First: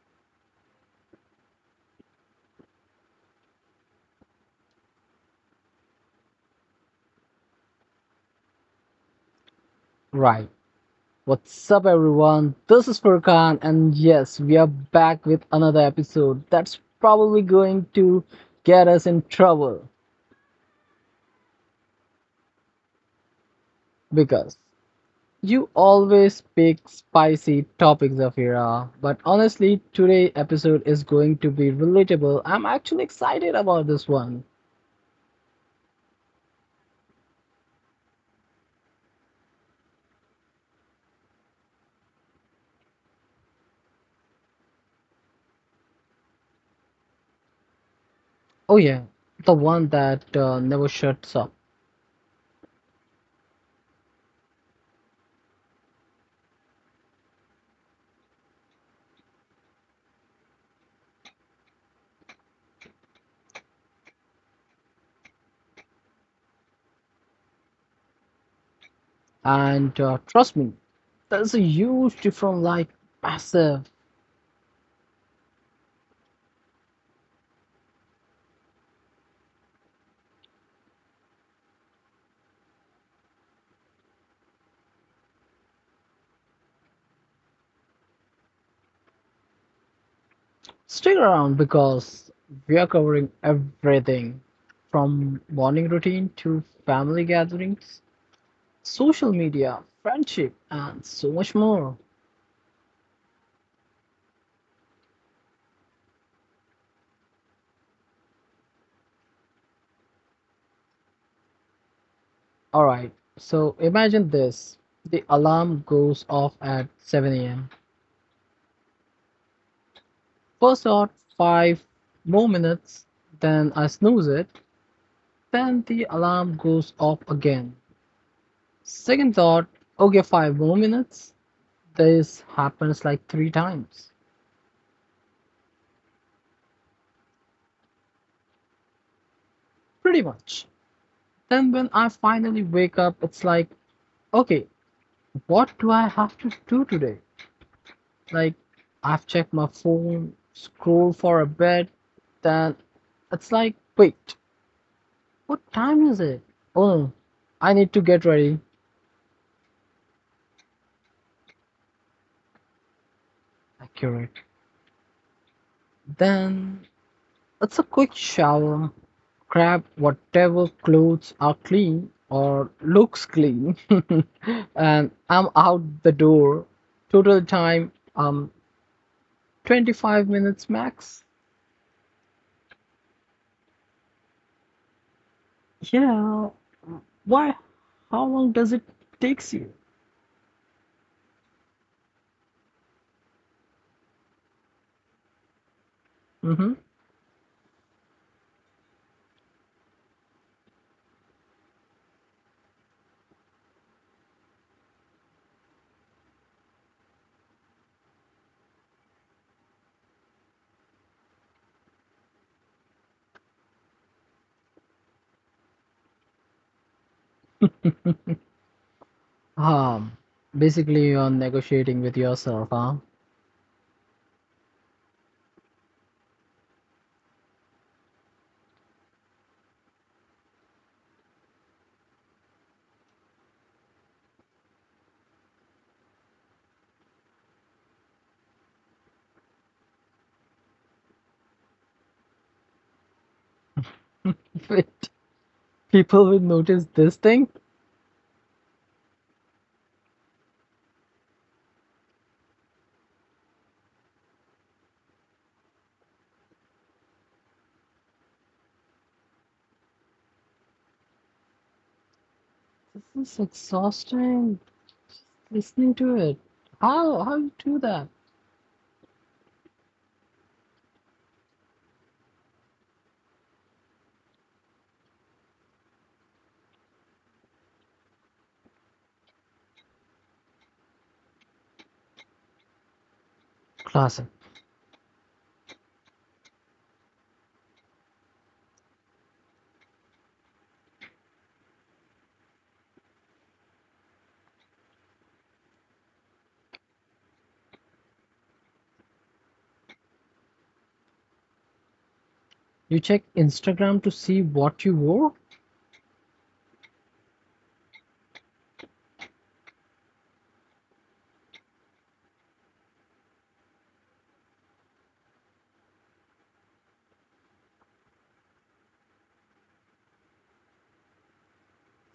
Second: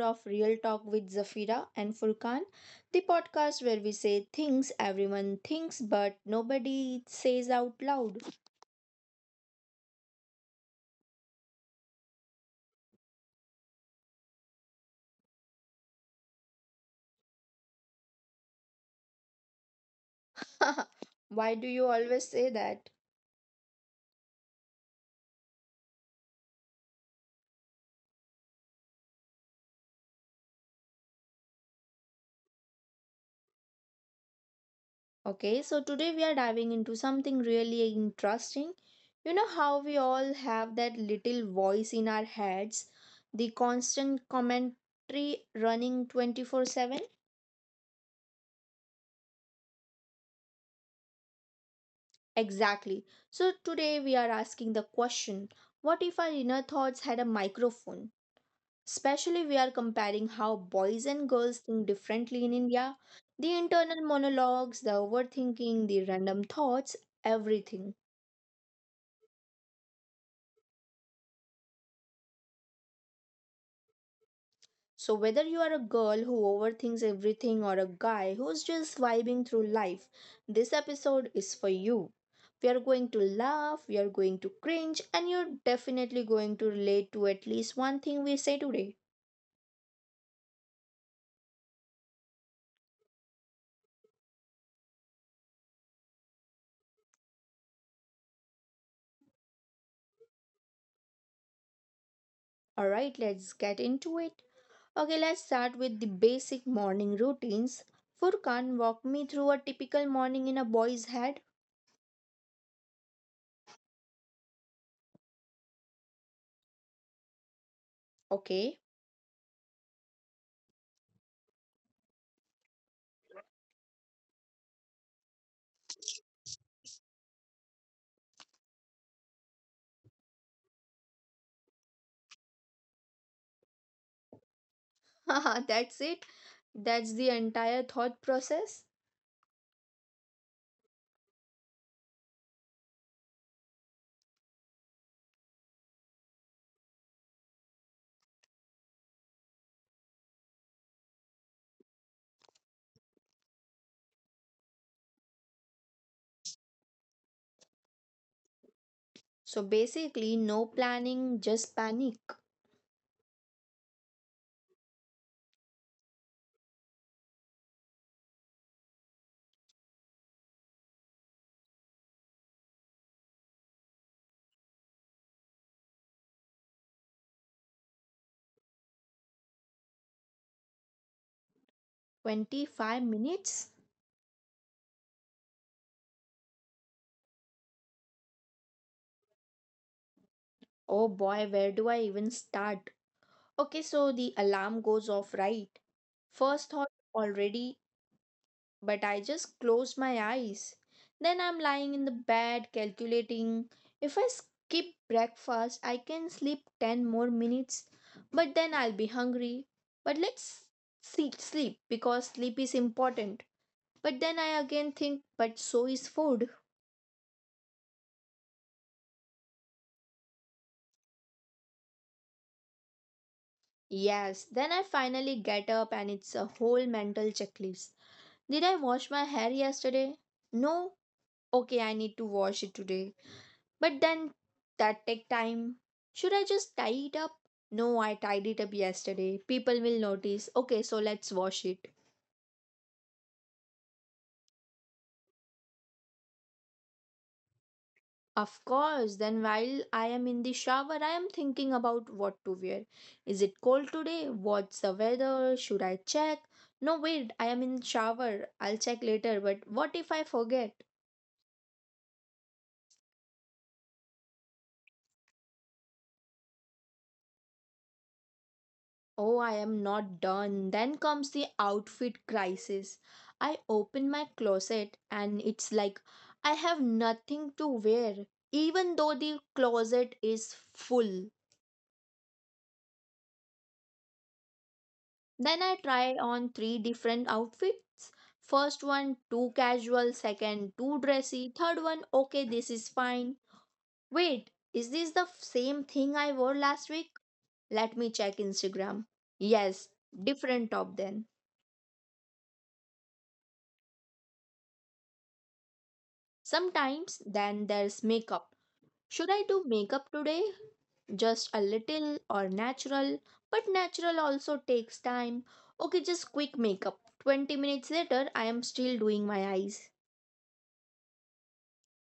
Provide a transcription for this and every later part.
of Real Talk with Zafira and Furkan, the podcast where we say things everyone thinks but nobody says out loud. Right. What's up, everyone? This is Furkan, and yes, we are back with another episode that's probably going to get us in trouble Why do you always say that? because you always pick spicy topics, Zafira. But honestly, today's episode is going to be relatable. I'm actually excited about this one. Okay, so today we are diving into something really interesting. You know how we all have that little voice in our heads, the constant commentary running 24/7? Oh, yeah, the one that never shuts up. Exactly. So today we are asking the question, what if our inner thoughts had a microphone? Especially, we are comparing how boys and girls think differently in India, the internal monologues, the overthinking, the random thoughts, everything. And trust me, there's a huge difference, like massive. So, whether you are a girl who overthinks everything or a guy who's just vibing through life, this episode is for you. We are going to laugh, we are going to cringe, and you're definitely going to relate to at least one thing we say today. Stick around because we are covering everything from morning routine to family gatherings, social media, friendship, and so much more. All right, let's get into it. Okay, let's start with the basic morning routines. Furkan, walk me through a typical morning in a boy's head. Alright, so imagine this, the alarm goes off at 7 am. Okay, First thought: five more minutes, then I snooze it, then the alarm goes off again. Second thought, okay, five more minutes. This happens like three times, haha, that's it. That's the entire thought process. pretty much. Then when I finally wake up, it's like, okay, what do I have to do today? Like, I've checked my phone, scroll for a bit, then it's like, wait, what time is it? Oh, I need to get ready. So basically, no planning, just panic. Accurate. Then it's a quick shower, grab whatever clothes are clean or looks clean, and I'm out the door. Total time, 25 minutes max. 25 minutes? Yeah. Why? How long does it takes you? Oh boy, where do I even start? Okay, so the alarm goes off, right? First Mm-hmm. thought, already, but I just closed my eyes. Then I'm lying in the bed calculating, if I skip breakfast, I can sleep 10 more minutes, but then I'll be hungry. But let's see, sleep, because sleep is important. But then I again think, but so is food. Um, Basically, you're negotiating with yourself, huh? Yes, then I finally get up and it's a whole mental checklist. Did I wash my hair yesterday? No? Okay, I need to wash it today. But then that take time. Should I just tie it up? No, I tied it up yesterday. People will notice. Okay, so let's wash it. Wait, people will notice this thing. Of course, then while I am in the shower, I am thinking about what to wear. Is it cold today? What's the weather? Should I check? No, wait, I am in shower. I'll check later, but what if I forget? This is exhausting. Just listening to it. How you do that? Oh, I am not done. Then comes the outfit crisis. I open my closet and it's like, I have nothing to wear, even though the closet is full. Classic. Then I try on three different outfits. First one, too casual. Second, too dressy. Third one, okay, this is fine. Wait, is this the same thing I wore last week? Let me check Instagram. Yes, different top then. You check Instagram to see what you wore. Sometimes then there's makeup. Should I do makeup today? Just a little or natural? But natural also takes time. Okay, just quick makeup. 20 minutes later, I am still doing my eyes.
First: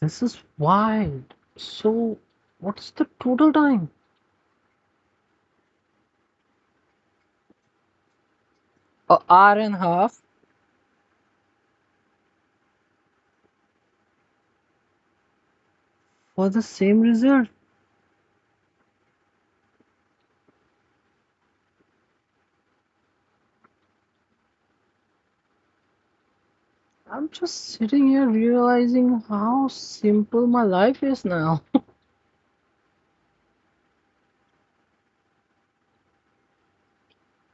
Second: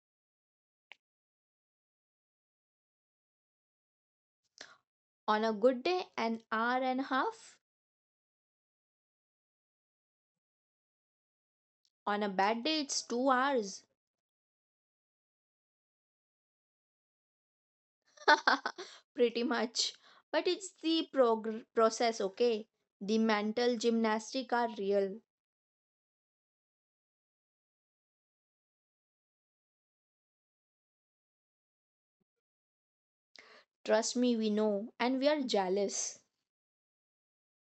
This is wild. So, what's the total time? On a good day, an hour and a half. An hour and a half On a bad day, it's 2 hours. for the same result. Pretty much. But it's the process, okay? The mental gymnastics are real. I'm just sitting here realizing how simple my life is now. Trust me, we know. And we are jealous.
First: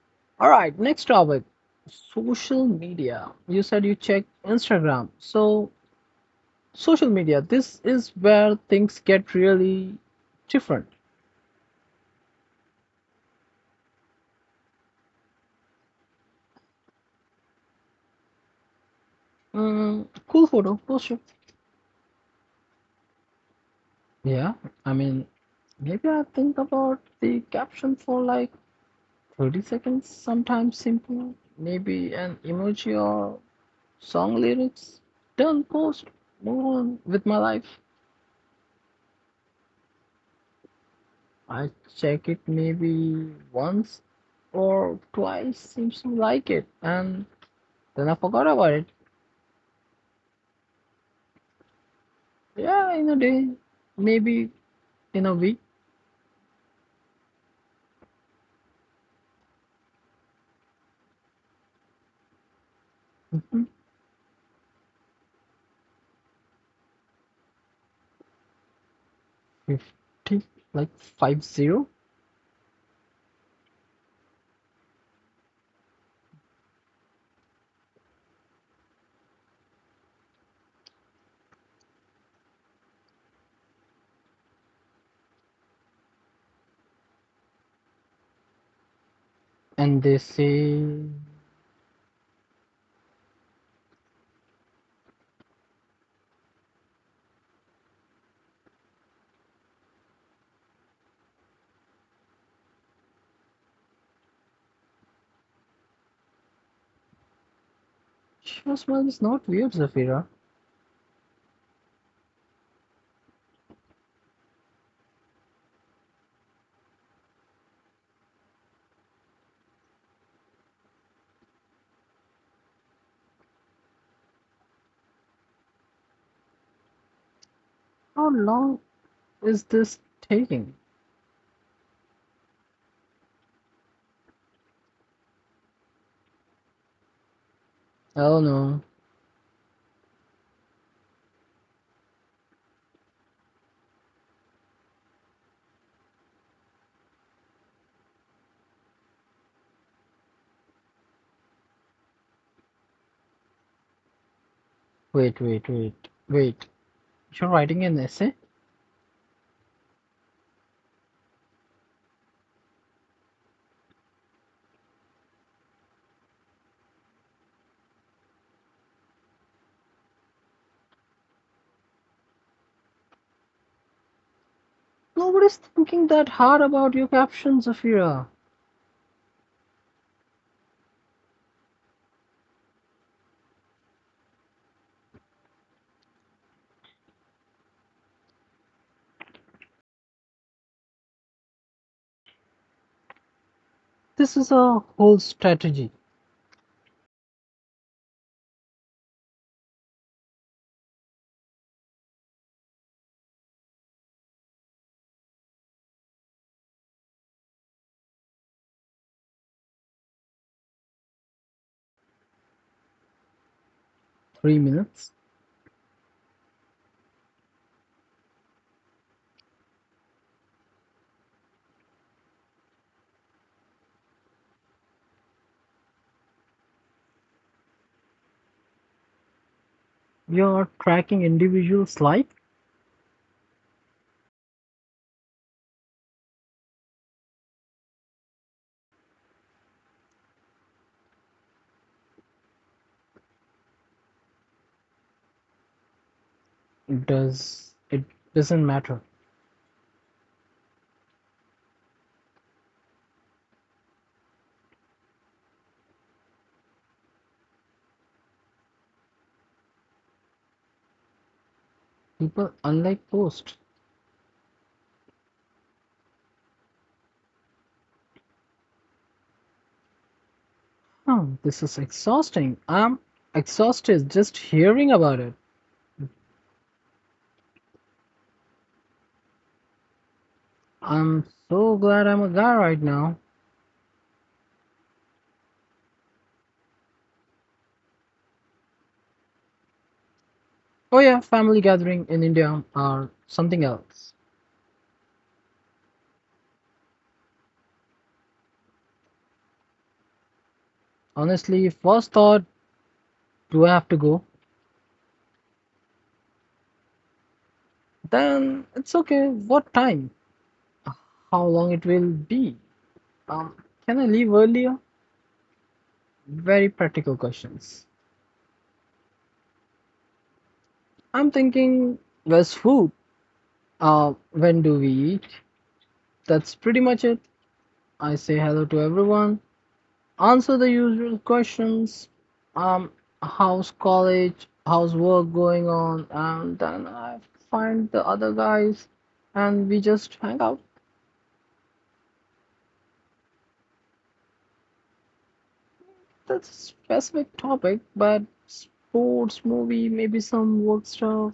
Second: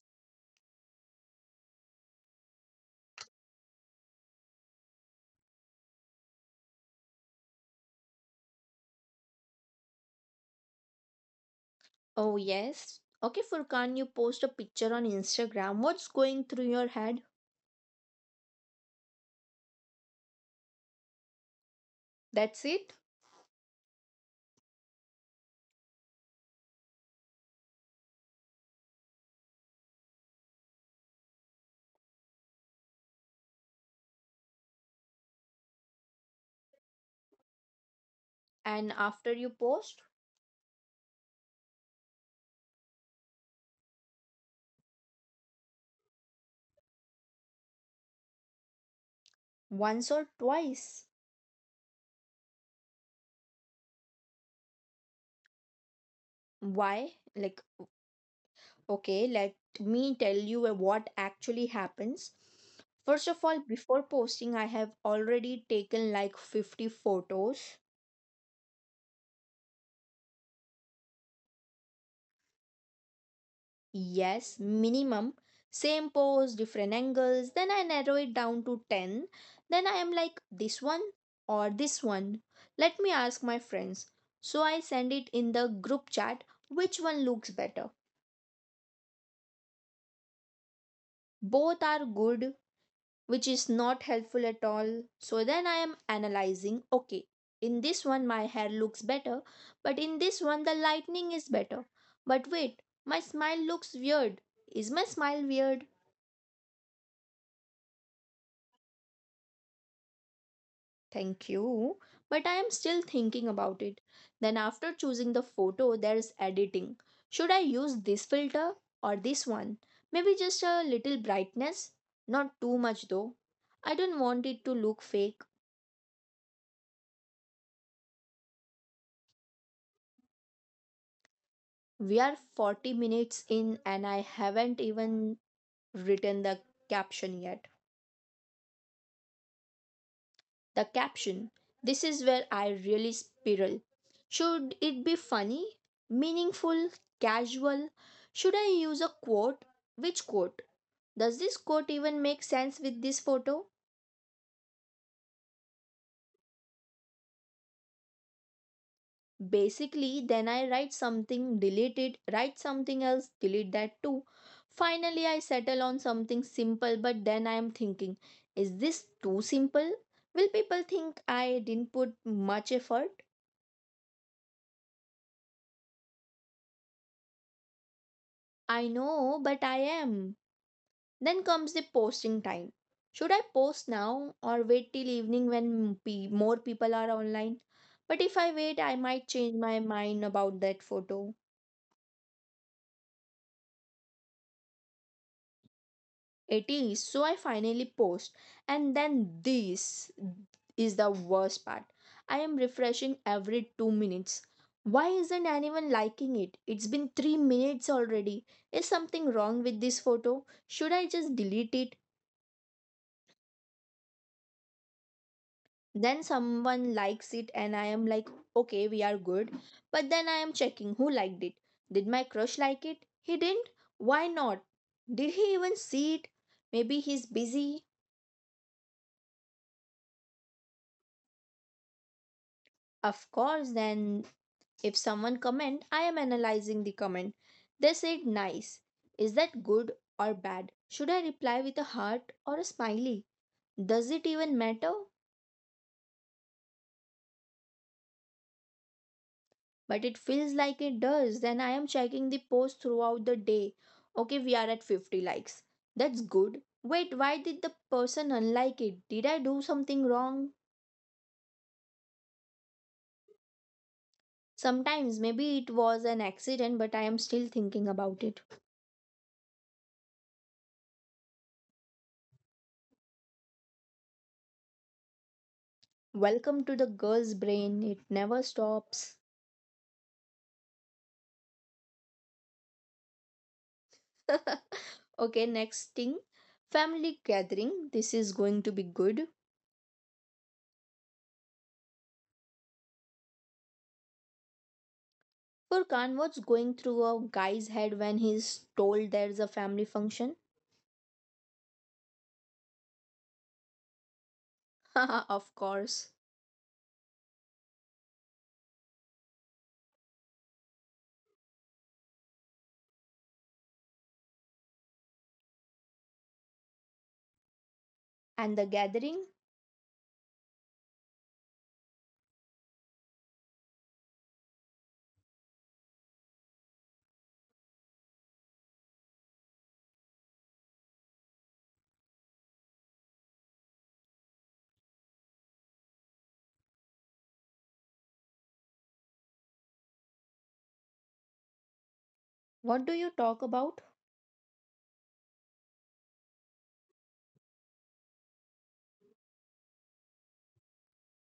All right, next topic, social media. You said you check Instagram. So, social media, this is where things get really different. Oh, yes. Okay, Furkan, you post a picture on Instagram. What's going through your head? Mm, cool photo, post it. That's it. Yeah, I mean, maybe I think about the caption for like 30 seconds, sometimes simple. Maybe an emoji or song lyrics. Done, post, move on with my life. And after you post, I check it maybe once or twice, seems to like it, and then I forgot about it. once or twice. Yeah, in a day, maybe in a week, Why? Like, okay, let me tell you what actually happens. First of all, mhm, before posting, I have already taken like 50 photos. 50, like 50. Yes, minimum. Same pose, different angles. Then I narrow it down to 10. Then I am like, this one or this one. Let me ask my friends. So I send it in the group chat, which one looks better. And they say, Both are good, which is not helpful at all. So then I am analyzing, okay, in this one my hair looks better, but in this one the lightning is better. But wait, my smile looks weird. Is my smile weird? "Your smile is not weird, Zafira." Thank you. But I am still thinking about it. Then, after choosing the photo, there's editing. Should I use this filter or this one? Maybe just a little brightness? Not too much though. I don't want it to look fake. How long is this taking? We are 40 minutes in and I haven't even written the caption yet. Oh no, The caption, this is where I really spiral. Should it be funny, meaningful, casual? Should I use a quote? Which quote? Does this quote even make sense with this photo? wait. You're writing an essay? Basically, then I write something, delete it, write something else, delete that too. Finally, I settle on something simple, but then I am thinking, is this too simple? Will people think I didn't put much effort? Nobody's thinking that hard about your caption, Zafira. I know, but I am. Then comes the posting time. Should I post now or wait till evening when more people are online? But if I wait, I might change my mind about that photo. This is a whole strategy. It is, so I finally post. And then this is the worst part. I am refreshing every 2 minutes. Why isn't anyone liking it? It's been 3 minutes already. Is something wrong with this photo? Should I just delete it? 3 minutes, Then someone likes it and I am like, okay, we are good. But then I am checking who liked it. Did my crush like it? He didn't. Why not? Did he even see it? Maybe he's busy. you are tracking individuals like Of course, then if someone comment, I am analyzing the comment. They said nice. Is that good or bad? Should I reply with a heart or a smiley? Does it even matter? it does it doesn't matter. But it feels like it does. Then I am checking the post throughout the day. Okay, we are at 50 likes. That's good. Wait, why did the person unlike it? Did I do something wrong? People unlike post. Sometimes maybe it was an accident, but I am still thinking about it. Huh, this is exhausting. I'm exhausted just hearing about it. Welcome to the girl's brain, it never stops. I'm so glad I'm a guy right now. Okay, next thing, family gathering. This is going to be good. Oh yeah, family gathering in India or something else. Furkan, what's going through a guy's head when he's told there's a family function? Honestly, first thought, do I have to go? Of course. Then it's okay. What time? How long it will be? Um, can I leave earlier? Very practical questions. And the gathering? I'm thinking West food. When do we eat? That's pretty much it. I say hello to everyone, answer the usual questions. Um, How's college? How's work going on? And then I find the other guys, and we just hang out. What do you talk about? That's a specific topic, but sports, movie, maybe some work stuff.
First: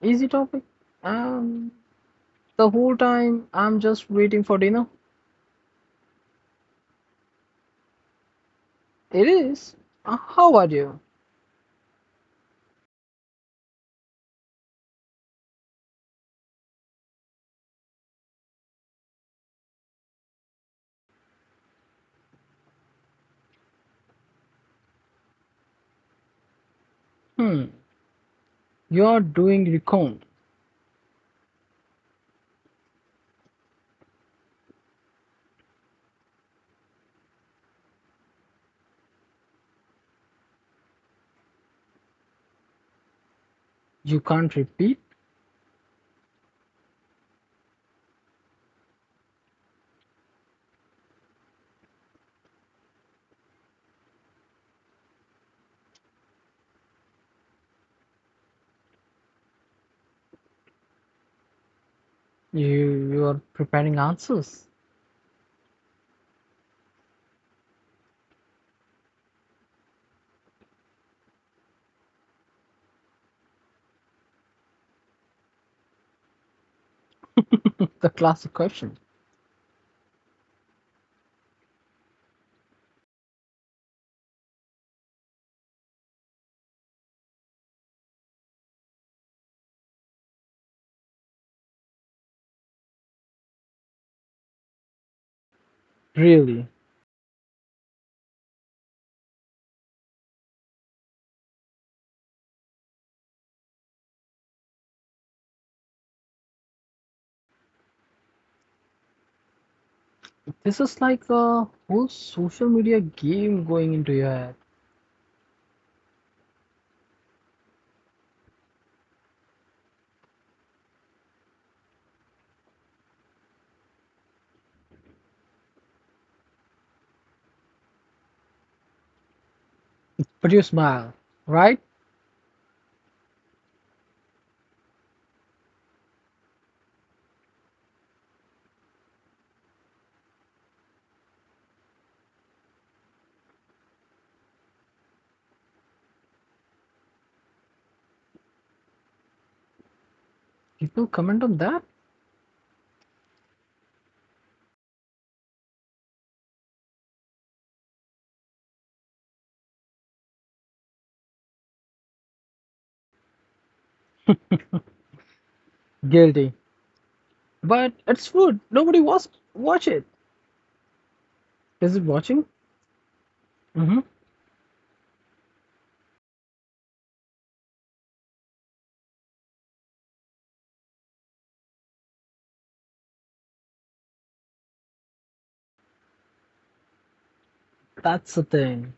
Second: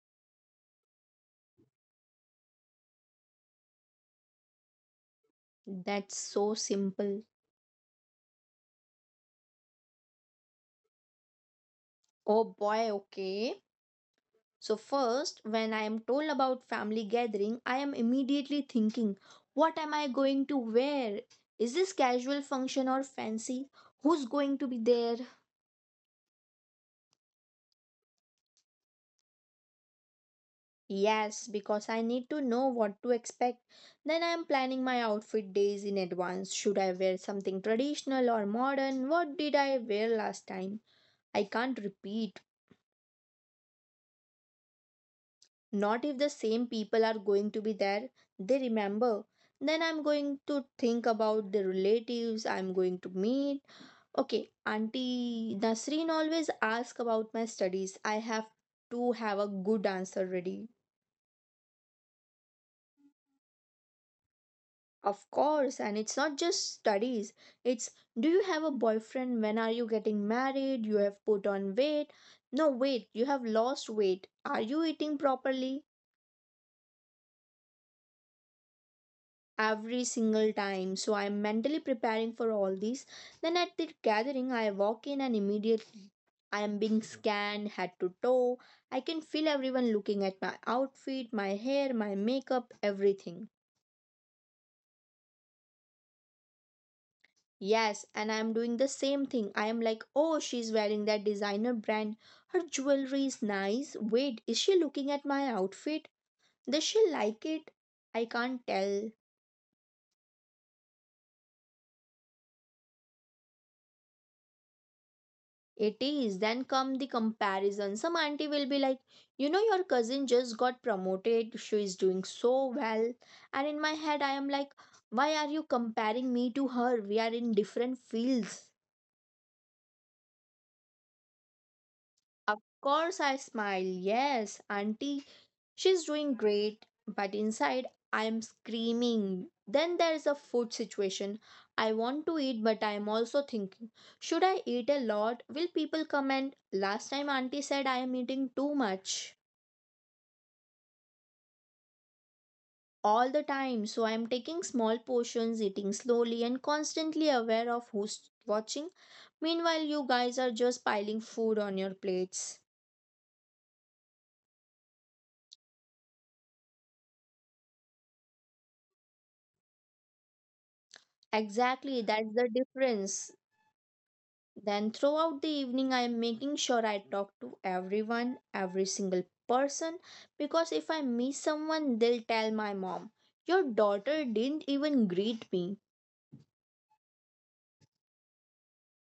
Easy topic. And the whole time I'm just waiting for dinner. That's so simple. It is. How are you? Oh boy, okay. So, first, when I am told about family gathering, I am immediately thinking, what am I going to wear? Is this casual function or fancy? Who's going to be there? Hmm. You are doing recount. Yes, because I need to know what to expect. Then I am planning my outfit days in advance. Should I wear something traditional or modern? What did I wear last time? I can't repeat. You can't repeat. Not if the same people are going to be there, they remember. Then I'm going to think about the relatives I'm going to meet. Okay, Auntie Nasreen always asks about my studies. I have to have a good answer ready. You are preparing answers. Of course, and it's not just studies. It's, do you have a boyfriend? When are you getting married? You have put on weight. No, wait, you have lost weight. Are you eating properly? The classic question. Every single time, so I'm mentally preparing for all these. Then at the gathering I walk in and immediately I am being scanned head to toe. I can feel everyone looking at my outfit, my hair, my makeup, everything. Really, Yes, and I am doing the same thing. I am like, oh, she's wearing that designer brand, her jewelry is nice. Wait, is she looking at my outfit? Does she like it? I can't tell. this is like a whole social media game going into your head. It is. Then come the comparison. Some auntie will be like, you know, your cousin just got promoted. She is doing so well. And in my head, I am like, why are you comparing me to her? We are in different fields. But you smile, right? Of course, I smile. Yes, Auntie, she's doing great, but inside I'm screaming. Then there's a food situation. I want to eat, but I'm also thinking, should I eat a lot? Will people comment? Last time, Auntie said I am eating too much People comment on that. all the time, so I'm taking small portions, eating slowly, and constantly aware of who's watching. Meanwhile, you guys are just piling food on your plates. Guilty. But it's food. Nobody was watch it. Is Exactly, it that's the watching? difference. Mm-hmm. Then, throughout the evening, I am making sure I talk to everyone, every single person, because if I miss someone, they'll tell my mom, your daughter didn't even greet me. That's the thing.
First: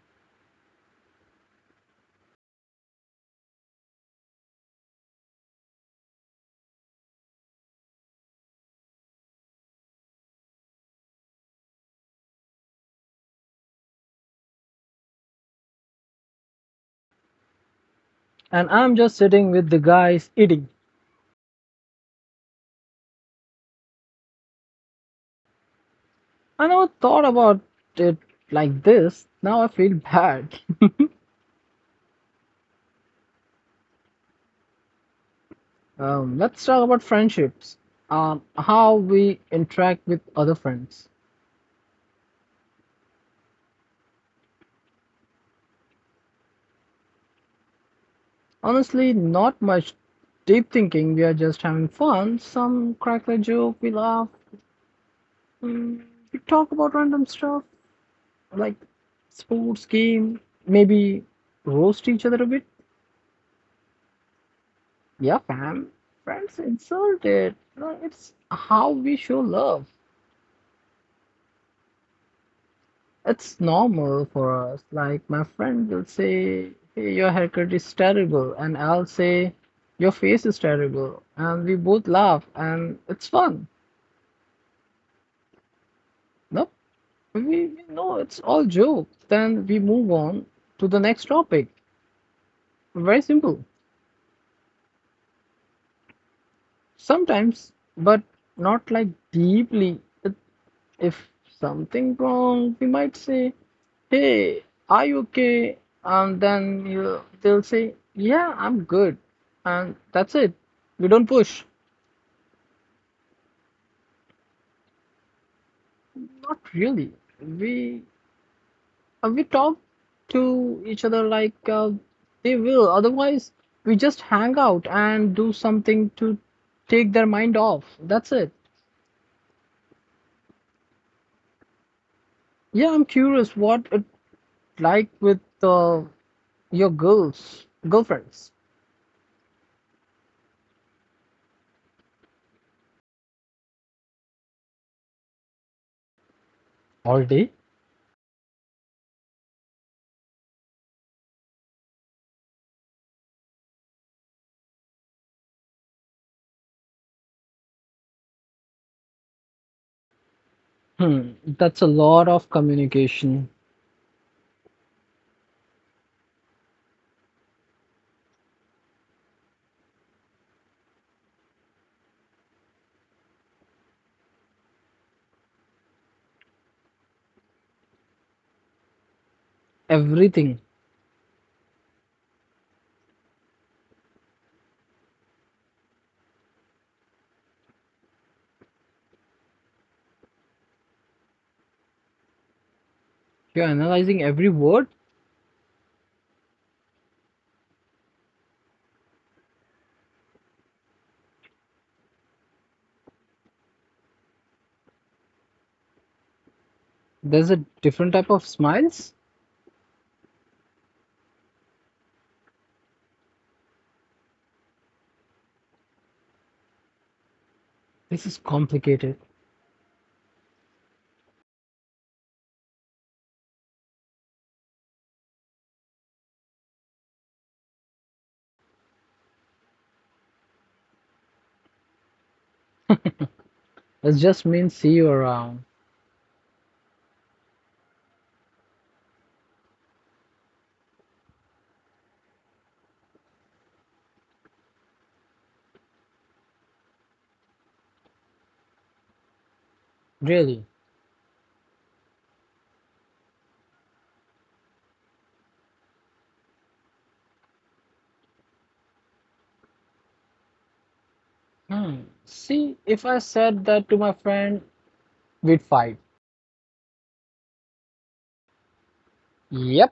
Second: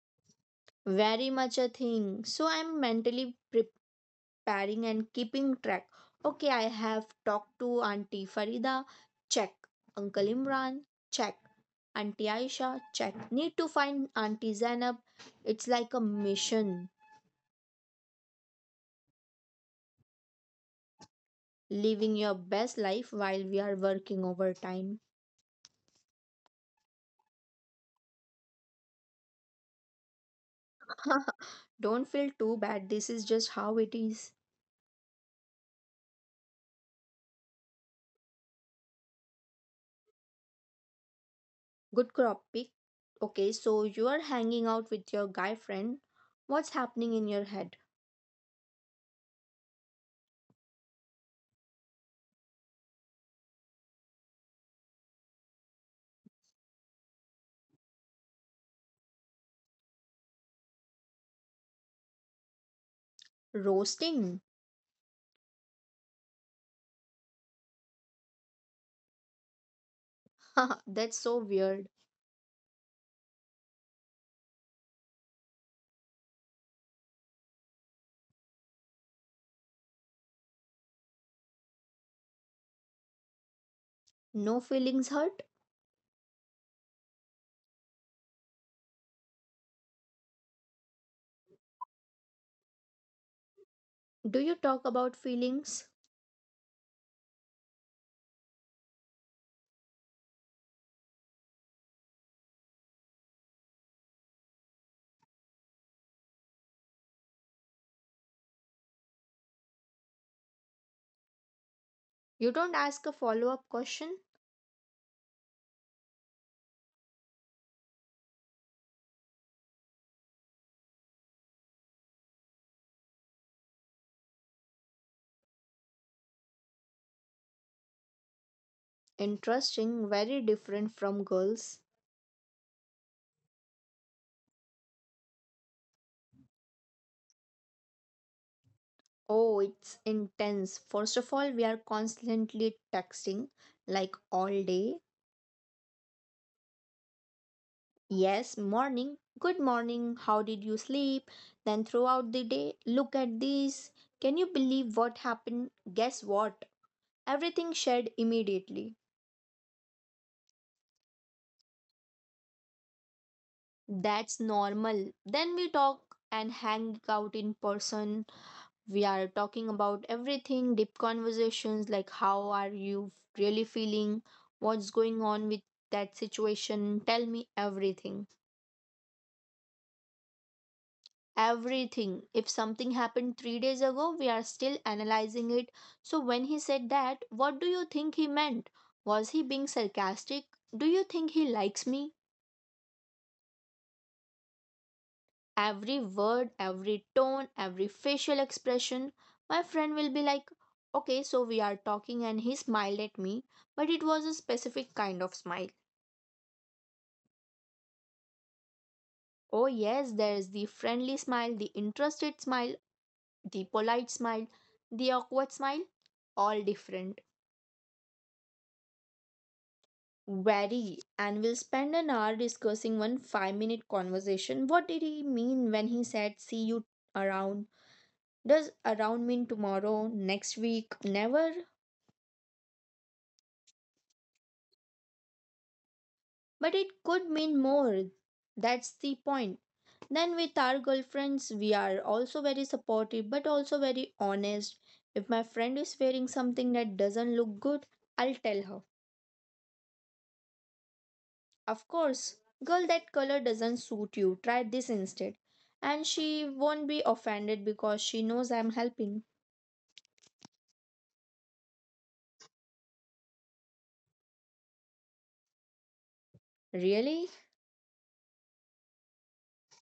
Very much a thing. So, I'm mentally preparing and keeping track. Okay, I have talked to Auntie Farida, check. Uncle Imran, check. Auntie Aisha, check. Need to find Auntie Zainab. It's like a mission. And I'm just sitting with the guys eating. Living your best life while we are working overtime. I never thought about it like this. Now I feel bad. Don't feel too bad. This is just how it is. Let's talk about friendships. How we interact with other friends. Good crop pick. Okay, so you are hanging out with your guy friend. What's happening in your head? Honestly, not much deep thinking. We are just having fun. Some crack a joke. We laugh. Mm, we talk about random stuff like sports, game. Maybe roast each other a bit. Roasting. Yeah, fam. Friends insulted. It's how we show love. That's so weird. It's normal for us. Like my friend will say, "Hey, your haircut is terrible," and I'll say, "Your face is terrible," and we both laugh, and it's fun. No feelings hurt? Nope, we know it's all jokes. Then we move on to the next topic. Very simple. Do you talk about feelings? Sometimes, but not like deeply. If if something wrong, we might say, hey, are you okay? And then you they'll say, yeah, I'm good. And that's it. We don't push. You don't ask a follow up question? Not really. We we talk to each other like they will. Otherwise, we just hang out and do something to take their mind off. That's it. Interesting, very different from girls. Yeah, I'm curious what it like with your girlfriends. Oh, it's intense. First of all, we are constantly texting like all day. All day? Yes, morning. Good morning. How did you sleep? Then throughout the day, look at this. Can you believe what happened? Guess what? Everything shed immediately. Hmm, that's a lot of communication. That's normal. Then we talk and hang out in person. We are talking about everything, deep conversations like, how are you really feeling? What's going on with that situation? Tell me everything. Everything. Everything. If something happened 3 days ago, we are still analyzing it. So, when he said that, what do you think he meant? Was he being sarcastic? Do you think he likes me? If you're analyzing every word, Every word, every tone, every facial expression, my friend will be like, okay, so we are talking, and he smiled at me, but it was a specific kind of smile. there's a different type of smiles. Oh, yes, there is the friendly smile, the interested smile, the polite smile, the awkward smile, all different. This is complicated. Very, and we'll spend an hour discussing one 5-minute conversation. What did he mean when he said, see you around? Does around mean tomorrow, next week, never? It just means see you around. But it could mean more. That's the point. Then, with our girlfriends, we are also very supportive but also very honest. If my friend is wearing something that doesn't look good, I'll tell her. Really? Of course, girl, that color doesn't suit you. Try this instead. And she won't be offended because she knows I'm helping. Hmm. See, if I said that to my friend, we'd fight. Really? Yep.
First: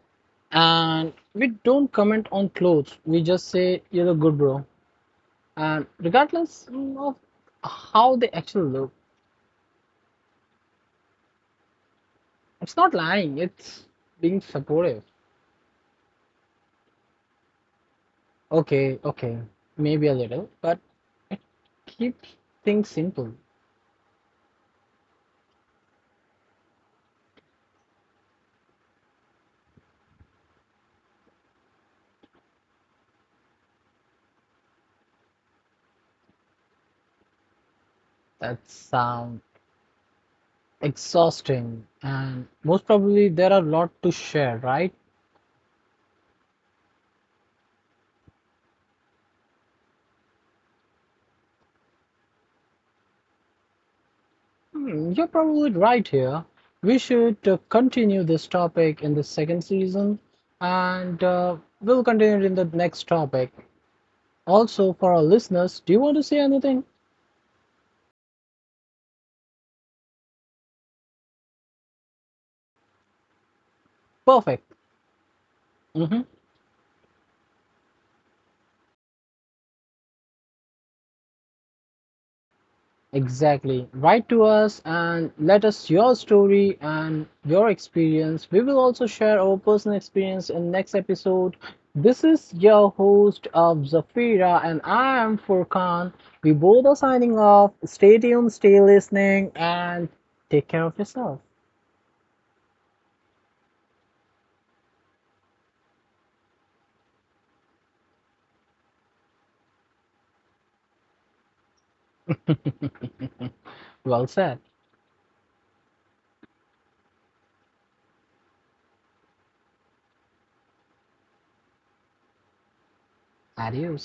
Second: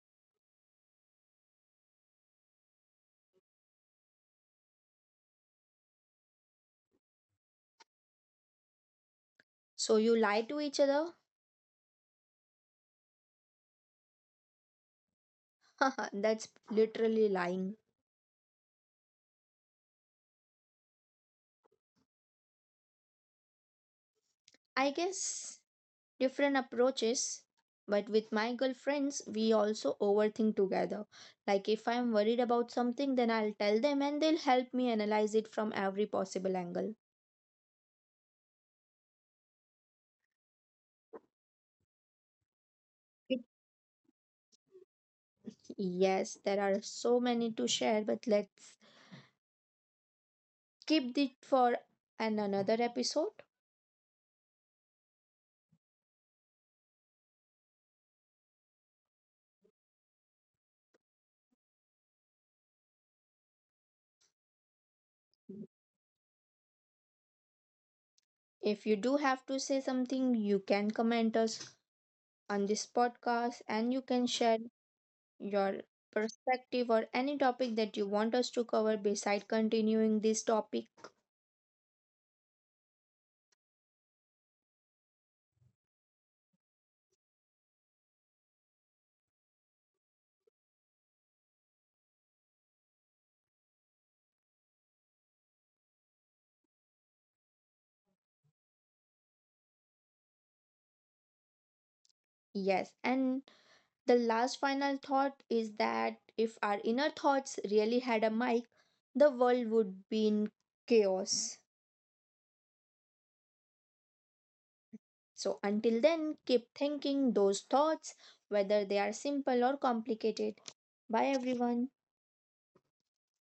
And we don't comment on clothes. We just say, you look good, bro. And regardless of how they actually look, So you lie to each other? it's not lying, it's being supportive. That's literally lying. Okay, okay, maybe a little, but keep things simple. I guess different approaches. But with my girlfriends, we also overthink together. Like if I'm worried about something, then I'll tell them and they'll help me analyze it from every possible angle. That sounds. Exhausting, and most probably It, there are a lot to share, right? Yes, there are so many to share, but let's keep it for an another episode. Hmm, you're probably right here. We should continue this topic in the second season, and we'll continue it in the next topic. Also, for our listeners, do you want to say anything? If you do have to say something, you can comment us on this podcast and you can share Perfect. your Hmm. perspective or any topic that you want us to cover beside continuing this topic. Exactly. Write to us and let us your story and your experience. We will also share our personal experience in next episode. This is your host of Zafira and I am Furkan. We both are signing off. Stay tuned, stay listening and take care of yourself. Yes, and the last final thought is that if our inner thoughts really had a mic, the world would be in chaos. Well said. So until then, keep thinking those thoughts, whether they are simple or complicated. Bye, everyone. Adios.